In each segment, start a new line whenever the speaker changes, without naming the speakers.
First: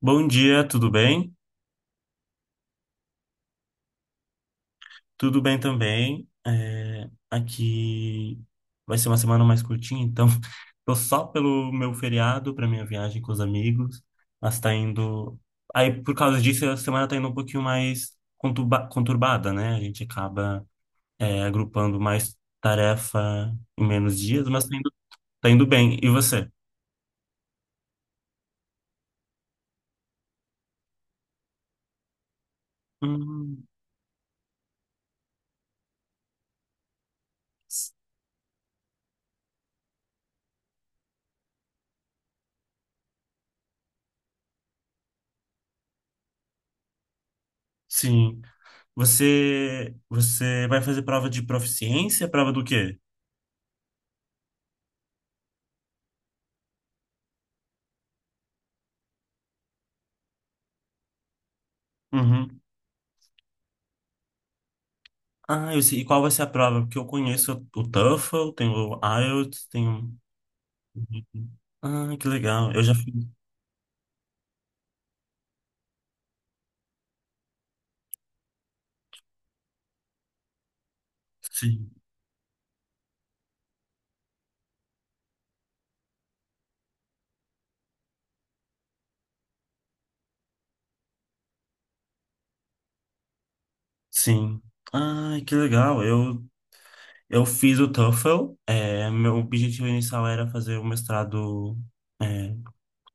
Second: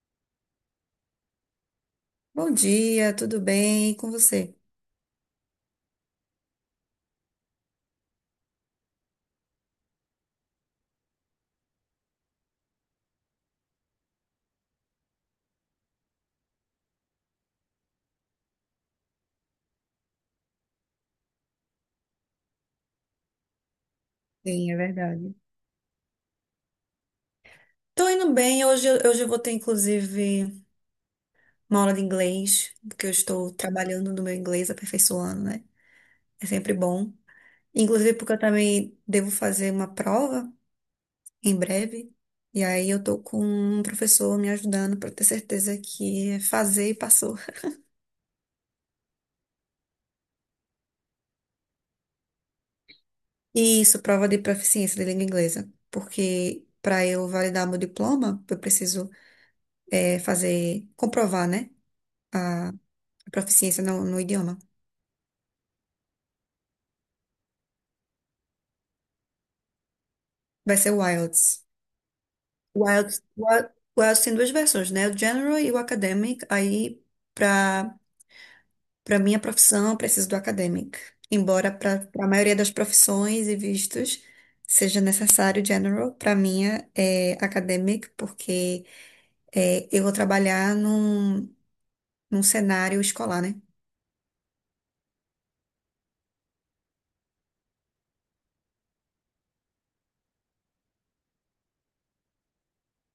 Bom dia, tudo bem?
Bom dia, tudo bem? E com você?
Tudo bem também. Aqui vai ser uma semana mais curtinha, então tô só pelo meu feriado para minha viagem com os amigos. Mas tá indo. Aí, por causa disso, a semana tá indo um pouquinho mais conturbada, né? A gente acaba, agrupando mais tarefa em menos dias, mas
Sim, é verdade.
tá indo bem. E você?
Tô indo bem. Hoje, hoje eu vou ter, inclusive, uma aula de inglês, porque eu estou
Hum,
trabalhando no meu inglês, aperfeiçoando, né? É sempre bom.
s-
Inclusive, porque eu também devo fazer uma prova em breve. E aí eu tô com um professor me ajudando para ter certeza que fazer e passou.
sim. Você vai fazer prova de proficiência? Prova do quê?
E isso, prova de proficiência de língua inglesa. Porque para eu validar meu diploma, eu preciso fazer, comprovar, né?
Uhum.
Proficiência no idioma.
Ah, eu sei. E qual vai ser a prova? Porque eu conheço o TOEFL, tenho o IELTS, tenho.
Vai ser o IELTS.
Ah, que legal.
O
Eu já fiz.
IELTS, o IELTS tem duas versões, né? O General e o Academic. Aí, para para minha profissão, eu preciso do Academic. Embora
Sim.
para a maioria das profissões e vistos seja necessário o General, para minha é Academic, porque eu vou trabalhar num cenário escolar, né?
Sim. Ah, que legal. Eu fiz o TOEFL. Meu objetivo inicial era fazer o mestrado, é,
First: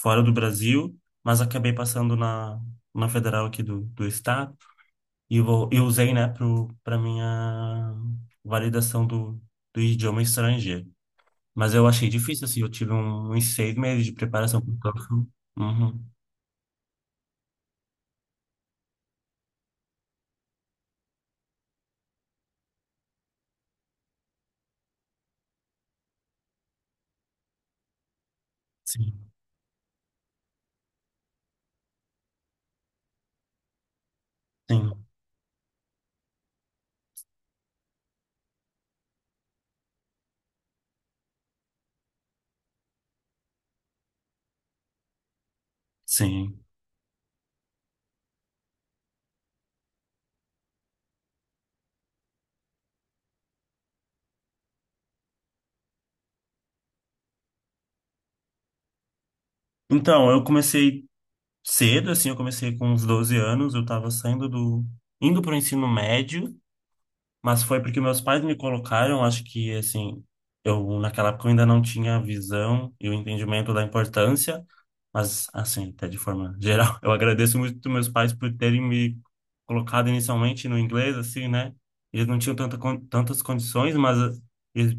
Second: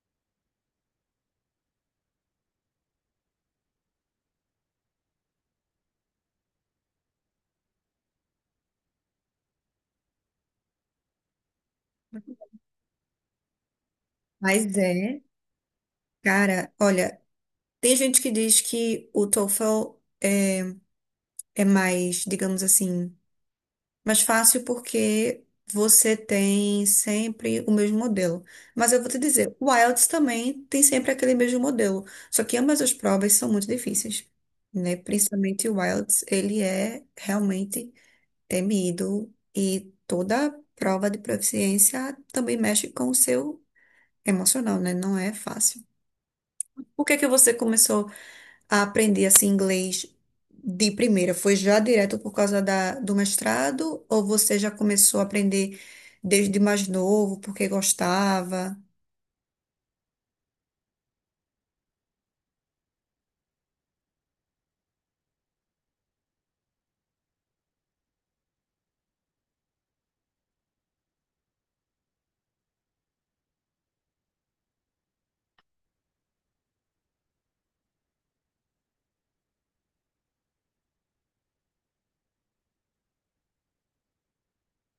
fora do Brasil, mas acabei passando na federal aqui do estado e, e usei, né, para minha validação do idioma estrangeiro. Mas eu achei difícil, assim, eu tive uns seis meses de preparação para
Mas
o TOEFL.
é,
Uhum.
cara, olha, tem gente que diz que o TOEFL é, é mais, digamos assim, mas fácil porque você tem sempre o mesmo modelo. Mas eu vou te
Sim,
dizer, o IELTS também tem sempre aquele mesmo modelo. Só que ambas as provas são muito difíceis,
sim,
né? Principalmente o IELTS, ele é realmente temido e toda prova de proficiência também mexe com o seu emocional, né? Não é fácil.
sim.
Por que que você começou a aprender assim inglês de primeira? Foi já direto por causa do mestrado, ou você já começou a aprender desde mais novo porque gostava?
Então, eu comecei cedo, assim, eu comecei com uns 12 anos, eu estava saindo do... indo para o ensino médio, mas foi porque meus pais me colocaram, acho que, assim, eu naquela época eu ainda não tinha a visão e o entendimento da importância. Mas, assim, até de forma geral, eu agradeço muito meus pais por terem me colocado inicialmente no inglês, assim, né? Eles não tinham tanta, tantas condições, mas eles,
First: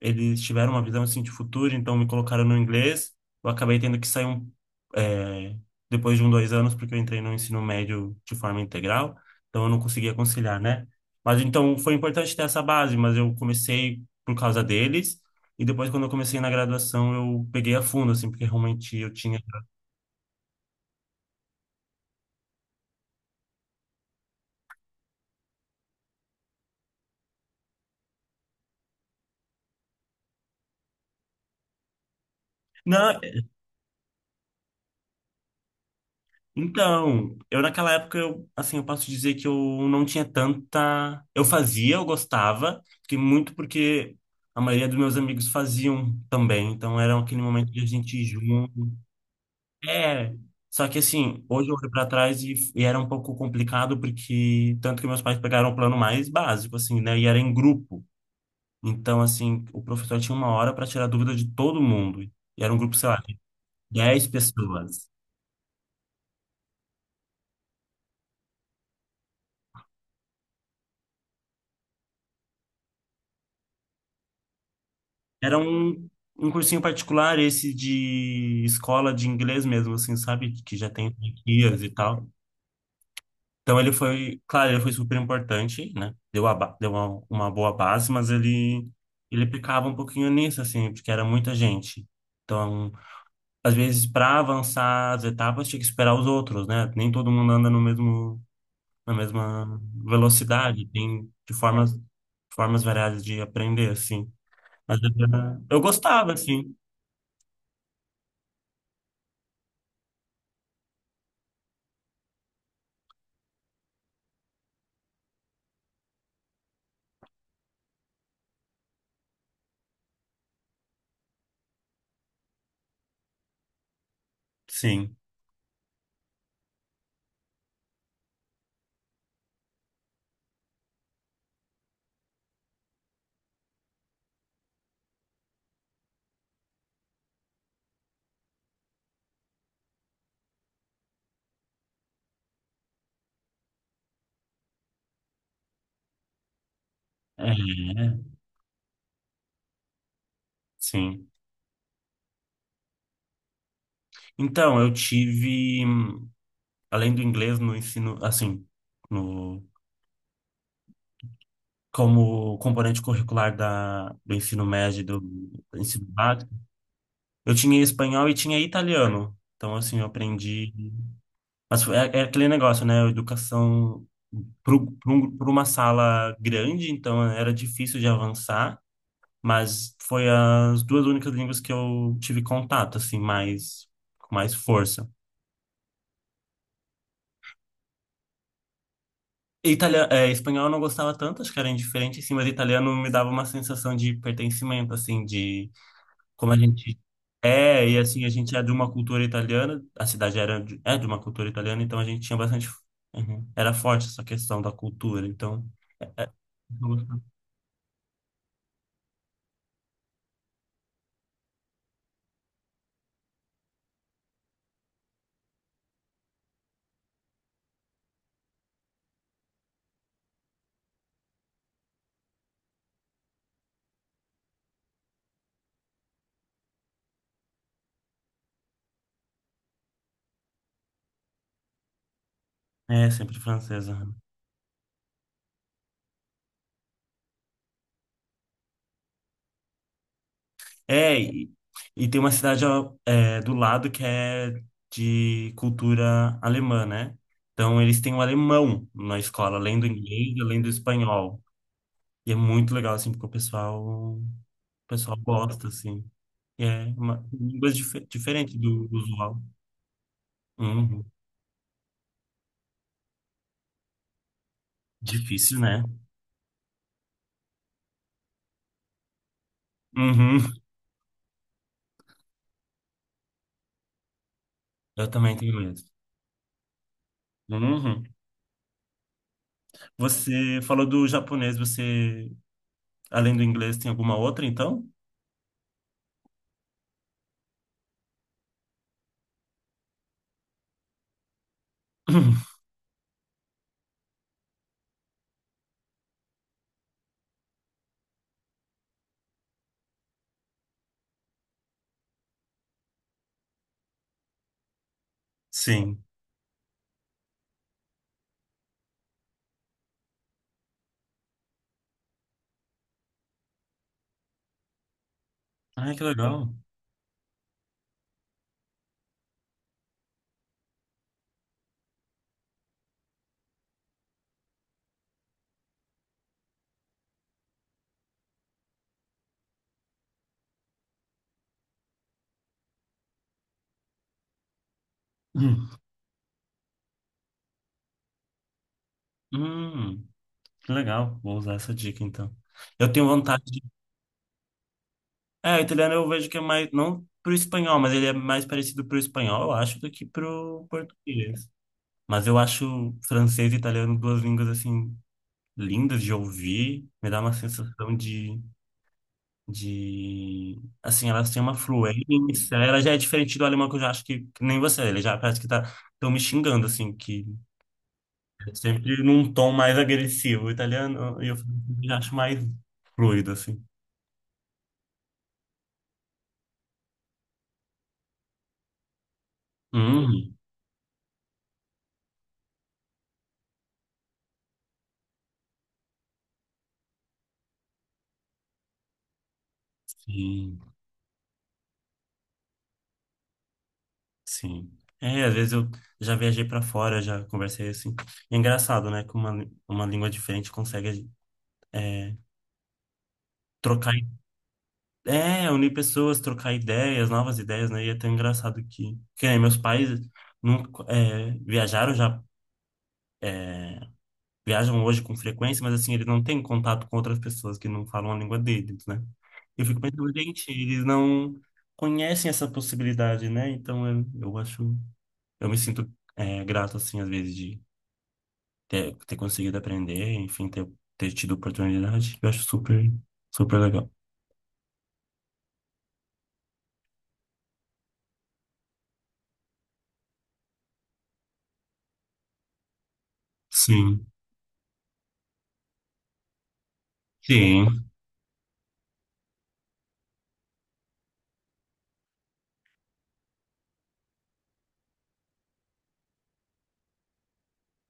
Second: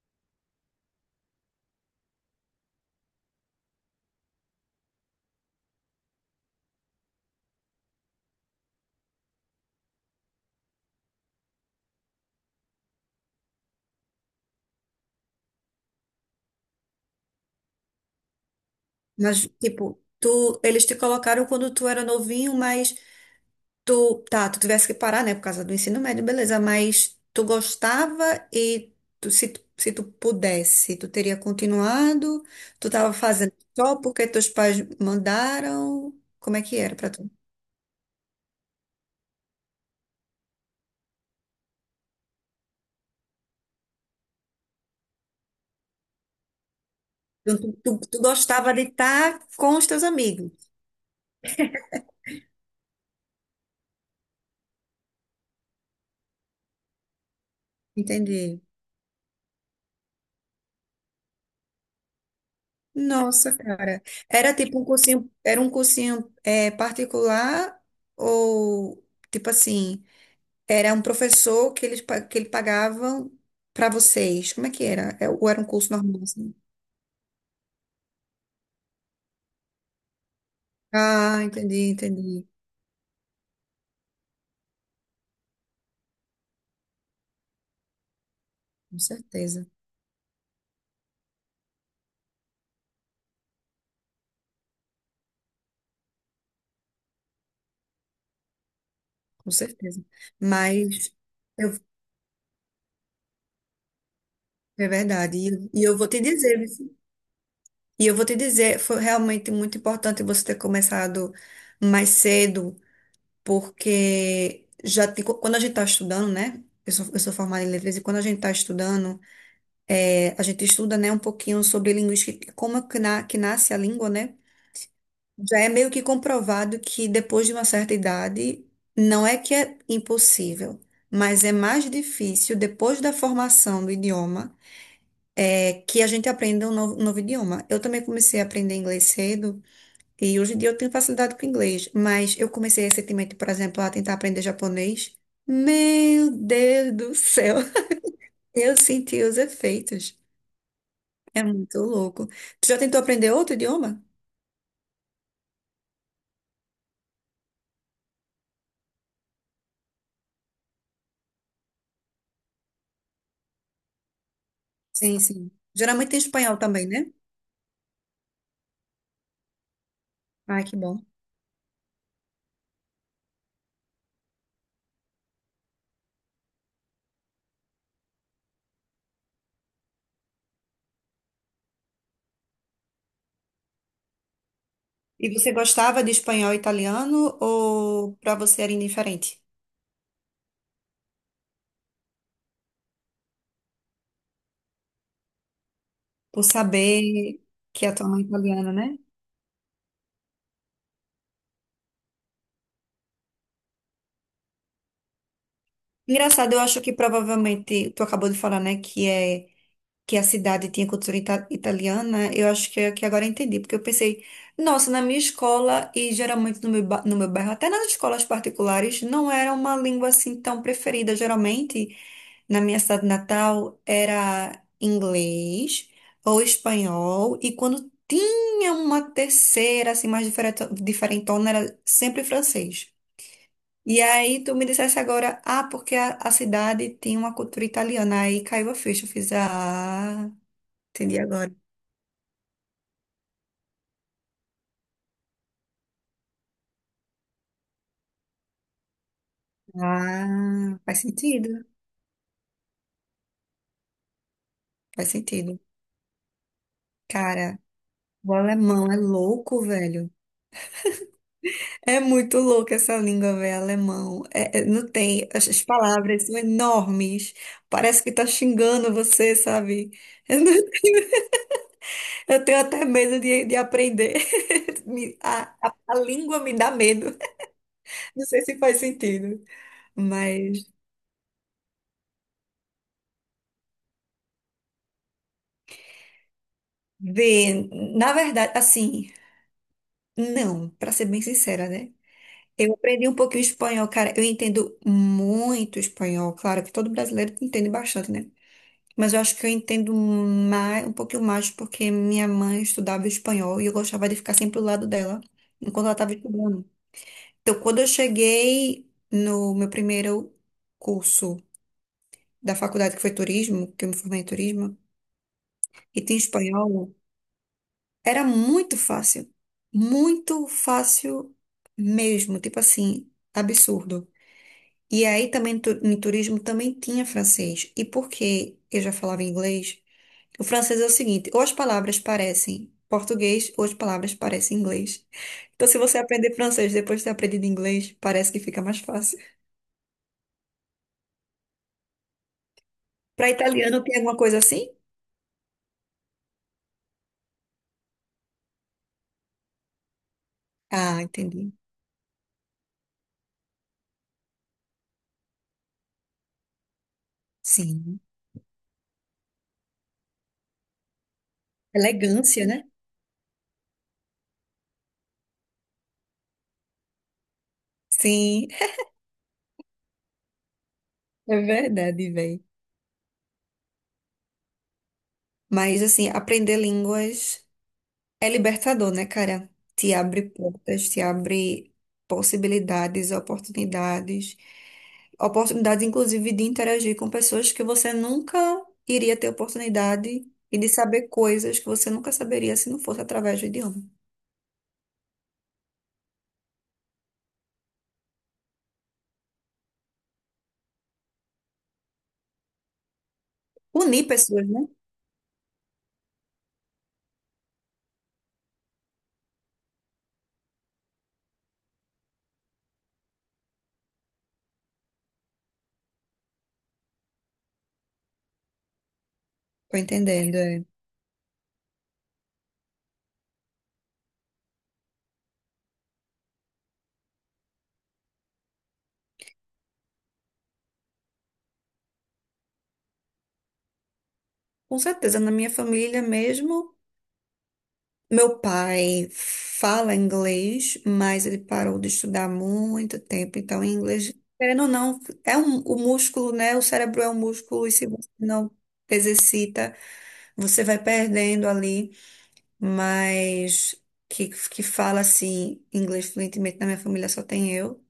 eles tiveram uma visão, assim, de futuro, então me colocaram no inglês. Eu acabei tendo que sair eh, depois de um, dois anos, porque eu entrei no ensino médio de forma integral, então eu não conseguia conciliar, né? Mas, então, foi importante ter essa base, mas eu comecei por causa deles. E depois, quando eu comecei na graduação, eu peguei a fundo, assim, porque realmente eu tinha.
Mas tipo, tu eles te colocaram quando tu era novinho, mas tu, tá, tu tivesse que parar, né, por causa do ensino médio, beleza, mas tu gostava e se tu pudesse, tu teria continuado? Tu tava
Não,
fazendo só porque teus pais mandaram? Como é que era para tu?
então, eu naquela época, assim, eu posso dizer que eu não tinha tanta. Eu fazia, eu gostava, porque muito porque a maioria dos meus amigos faziam também, então era aquele
Então,
momento
Tu,
de a
tu,
gente
tu
ir
gostava de
junto.
estar com os teus
É,
amigos.
só que assim, hoje eu olho pra trás e era um pouco complicado, porque tanto que meus pais pegaram o plano mais básico, assim, né, e era em grupo.
Entendi.
Então, assim, o professor tinha uma hora para tirar dúvida de todo mundo, e era um grupo, sei lá, de
Nossa, cara.
10
Era tipo um
pessoas.
cursinho, era um cursinho é, particular, ou tipo assim, era um professor que que ele pagavam para vocês. Como é que era? É, ou
Era
era um curso normal
um
assim?
cursinho particular, esse de escola de inglês mesmo, assim, sabe? Que já tem
Ah,
franquias e
entendi,
tal.
entendi.
Então ele foi, claro, ele foi super importante, né? Deu uma boa base, mas
Com
ele
certeza,
pecava um pouquinho nisso, assim, porque era muita gente. Então, às vezes, para avançar as etapas, tinha que esperar os outros, né? Nem todo mundo anda no mesmo, na
com
mesma
certeza.
velocidade,
Mas
tem de
eu-
formas, formas variadas de aprender, assim.
é
Mas
verdade.
eu
E eu vou te
gostava,
dizer,
assim,
foi realmente muito importante você ter começado mais cedo porque quando a gente está estudando, né? Eu sou formada em letras e quando a gente está estudando, a gente estuda, né, um pouquinho sobre linguística, e como é que, que nasce a língua, né?
sim.
Já é meio que comprovado que depois de uma certa idade, não é que é impossível, mas é mais difícil depois da formação do idioma, é que a gente aprenda um novo idioma. Eu também comecei a aprender inglês cedo. E hoje em dia eu tenho facilidade com inglês, mas eu comecei recentemente, por exemplo, a tentar aprender japonês. Meu Deus do
É,
céu, eu senti os efeitos.
sim.
É muito louco. Tu já tentou aprender outro idioma?
Então, eu tive, além do inglês no ensino, assim, no, como componente curricular do ensino médio e
Sim, sim.
do ensino
Geralmente tem
básico,
espanhol também, né?
eu tinha espanhol e tinha italiano. Então, assim, eu
Ai, que
aprendi.
bom.
Mas é, é aquele negócio, né? Educação para uma sala grande, então era difícil de avançar, mas foi as duas únicas línguas que eu tive contato, assim, mais, com mais força.
E você gostava de espanhol e italiano, ou para você era indiferente?
Italiano, espanhol eu não gostava tanto, acho que era indiferente, assim, mas italiano me dava uma sensação de pertencimento, assim, de
Por
como a gente
saber que
é,
a
e
tua mãe
assim,
é
a gente é de
italiana,
uma
né?
cultura italiana, a cidade era de, é de uma cultura italiana, então a gente tinha bastante. Uhum. Era forte essa questão da cultura, então.
Engraçado, eu
Eu
acho que
gostava.
provavelmente tu acabou de falar, né, que a cidade tinha cultura italiana, eu acho que agora eu entendi, porque eu pensei, nossa, na minha escola e geralmente no meu, no meu bairro, até nas escolas particulares, não era uma língua assim tão preferida. Geralmente, na minha cidade natal, era inglês ou espanhol, e quando tinha uma terceira, assim, mais diferente, diferentona, era sempre francês.
É, sempre francesa,
E
né?
aí tu me dissesse agora, ah, porque a cidade tinha uma cultura italiana, aí caiu a ficha, eu fiz, ah...
É,
Entendi agora.
e tem uma cidade ó, é, do lado que é de cultura alemã, né? Então eles têm o alemão na escola, além do inglês, além do
Ah, faz
espanhol.
sentido.
E é muito legal, assim, porque o
Faz
pessoal
sentido.
gosta, assim. E é uma
Cara,
língua
o
diferente
alemão é
do usual.
louco, velho.
Uhum.
É muito louco essa língua, velho, alemão. Não tem.
Difícil,
As
né?
palavras são enormes. Parece que tá xingando você, sabe? Eu,
Uhum.
não tenho, eu tenho até medo de aprender.
Eu também
A,
tenho
a,
medo.
a língua me dá medo.
Uhum.
Não sei se faz sentido.
Você
Mas,
falou do japonês, você, além do inglês, tem alguma outra, então?
vê, na verdade, assim, não, pra ser bem sincera, né? Eu aprendi um pouquinho espanhol, cara. Eu entendo muito espanhol. Claro que todo brasileiro entende bastante, né? Mas eu acho que eu entendo mais, um pouquinho mais porque minha mãe estudava espanhol e eu gostava de ficar sempre do lado dela enquanto ela
Sim.
estava estudando. Então, quando eu cheguei no meu primeiro curso da faculdade, que foi turismo, que eu me formei em turismo,
Ai,
e
que
tinha
legal.
espanhol, era muito fácil. Muito fácil mesmo. Tipo assim, absurdo. E aí também em turismo também tinha francês. E porque eu já falava inglês, o francês é o seguinte, ou as palavras parecem português, ou as palavras parecem inglês. Então,
Hum.
se você aprender francês depois de ter aprendido inglês, parece que fica mais fácil.
Hum, que legal. Vou usar essa dica, então. Eu tenho
Para
vontade de...
italiano, tem alguma coisa assim?
É, o italiano eu vejo que é mais... Não pro espanhol, mas ele é mais parecido pro espanhol, eu acho, do que pro
Ah,
português.
entendi.
Mas eu acho francês e italiano duas línguas, assim, lindas de ouvir. Me dá uma sensação
Sim.
de... Assim, elas têm uma
Elegância,
fluência.
né?
Ela já é diferente do alemão, que eu já acho que nem você. Ele já parece que tá, tão me xingando, assim, que
Sim,
é sempre num tom mais agressivo. O italiano, eu
é
já
verdade,
acho mais
velho.
fluido, assim.
Mas, assim, aprender línguas. É libertador, né, cara? Te abre
Hum,
portas, te abre possibilidades, oportunidades, oportunidades, inclusive, de interagir com pessoas que você nunca iria ter oportunidade
sim,
e de saber coisas que você nunca saberia se não fosse através do idioma.
sim. É, às vezes eu já viajei para fora, já conversei assim. E é engraçado, né? Que uma língua diferente consegue é, trocar.
Unir pessoas, né?
É, unir pessoas, trocar ideias, novas ideias, né? E é tão engraçado que nem meus pais nunca, é, viajaram já, é, viajam hoje com frequência, mas assim, eles não têm contato com outras pessoas que não falam a língua deles, né? Eu
Tô
fico pensando,
entendendo,
gente,
é.
eles não conhecem essa possibilidade, né? Então eu acho, eu me sinto, é, grato, assim, às vezes, de ter conseguido aprender, enfim, ter tido oportunidade. Eu acho super, super legal.
Com certeza, na minha família mesmo. Meu pai fala inglês, mas ele parou de estudar há muito tempo. Então, em
Sim,
inglês, querendo ou não, é um, o músculo, né? O cérebro é um músculo, e se
sim.
você não exercita, você vai perdendo ali. Mas que fala assim, inglês fluentemente na minha família só tem eu.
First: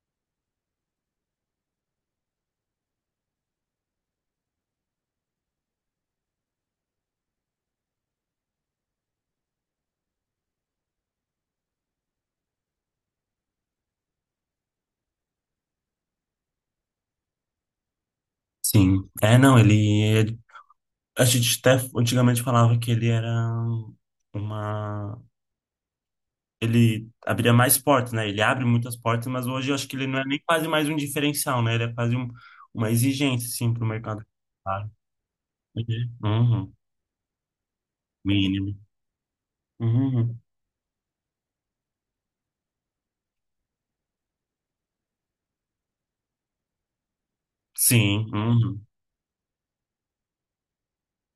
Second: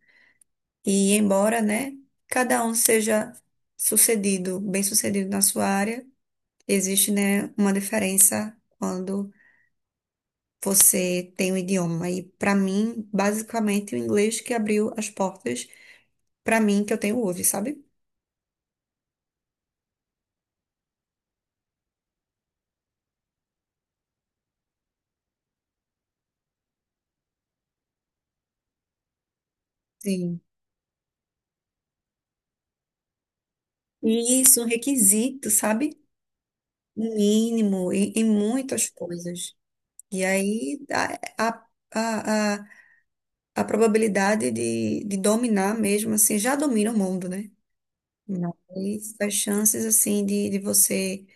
E embora, né, cada um seja sucedido, bem-sucedido na sua área, existe, né, uma diferença quando você tem um idioma. E pra mim, basicamente, o inglês que abriu as portas pra mim que eu tenho hoje, sabe?
Sim. É, não, ele é. A gente até antigamente falava que ele era uma. Ele abria mais portas, né? Ele abre muitas portas, mas hoje eu acho que ele não é nem
Sim.
quase mais um diferencial, né? Ele é quase um, uma exigência, sim, para o mercado.
E isso é um
Claro.
requisito, sabe?
Uhum.
Mínimo em, em
Mínimo.
muitas coisas. E
Uhum.
aí a, a, a probabilidade de dominar mesmo, assim, já domina o mundo, né?
Sim, uhum.
Mas as chances, assim, de você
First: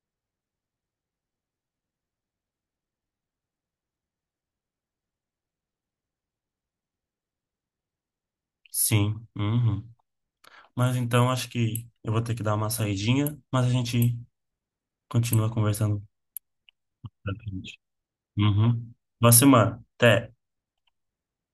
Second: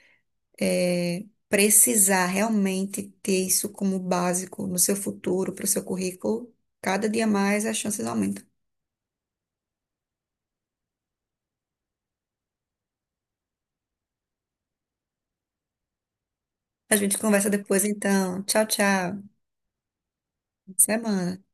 é, precisar realmente ter isso como básico no seu futuro, para o seu currículo, cada dia mais as chances aumentam.
Sim, uhum. Mas então acho que eu vou ter que dar uma saidinha, mas a gente continua conversando
A gente
pra
conversa
frente.
depois, então. Tchau,
Uhum.
tchau.
Boa semana. Até.
Boa semana.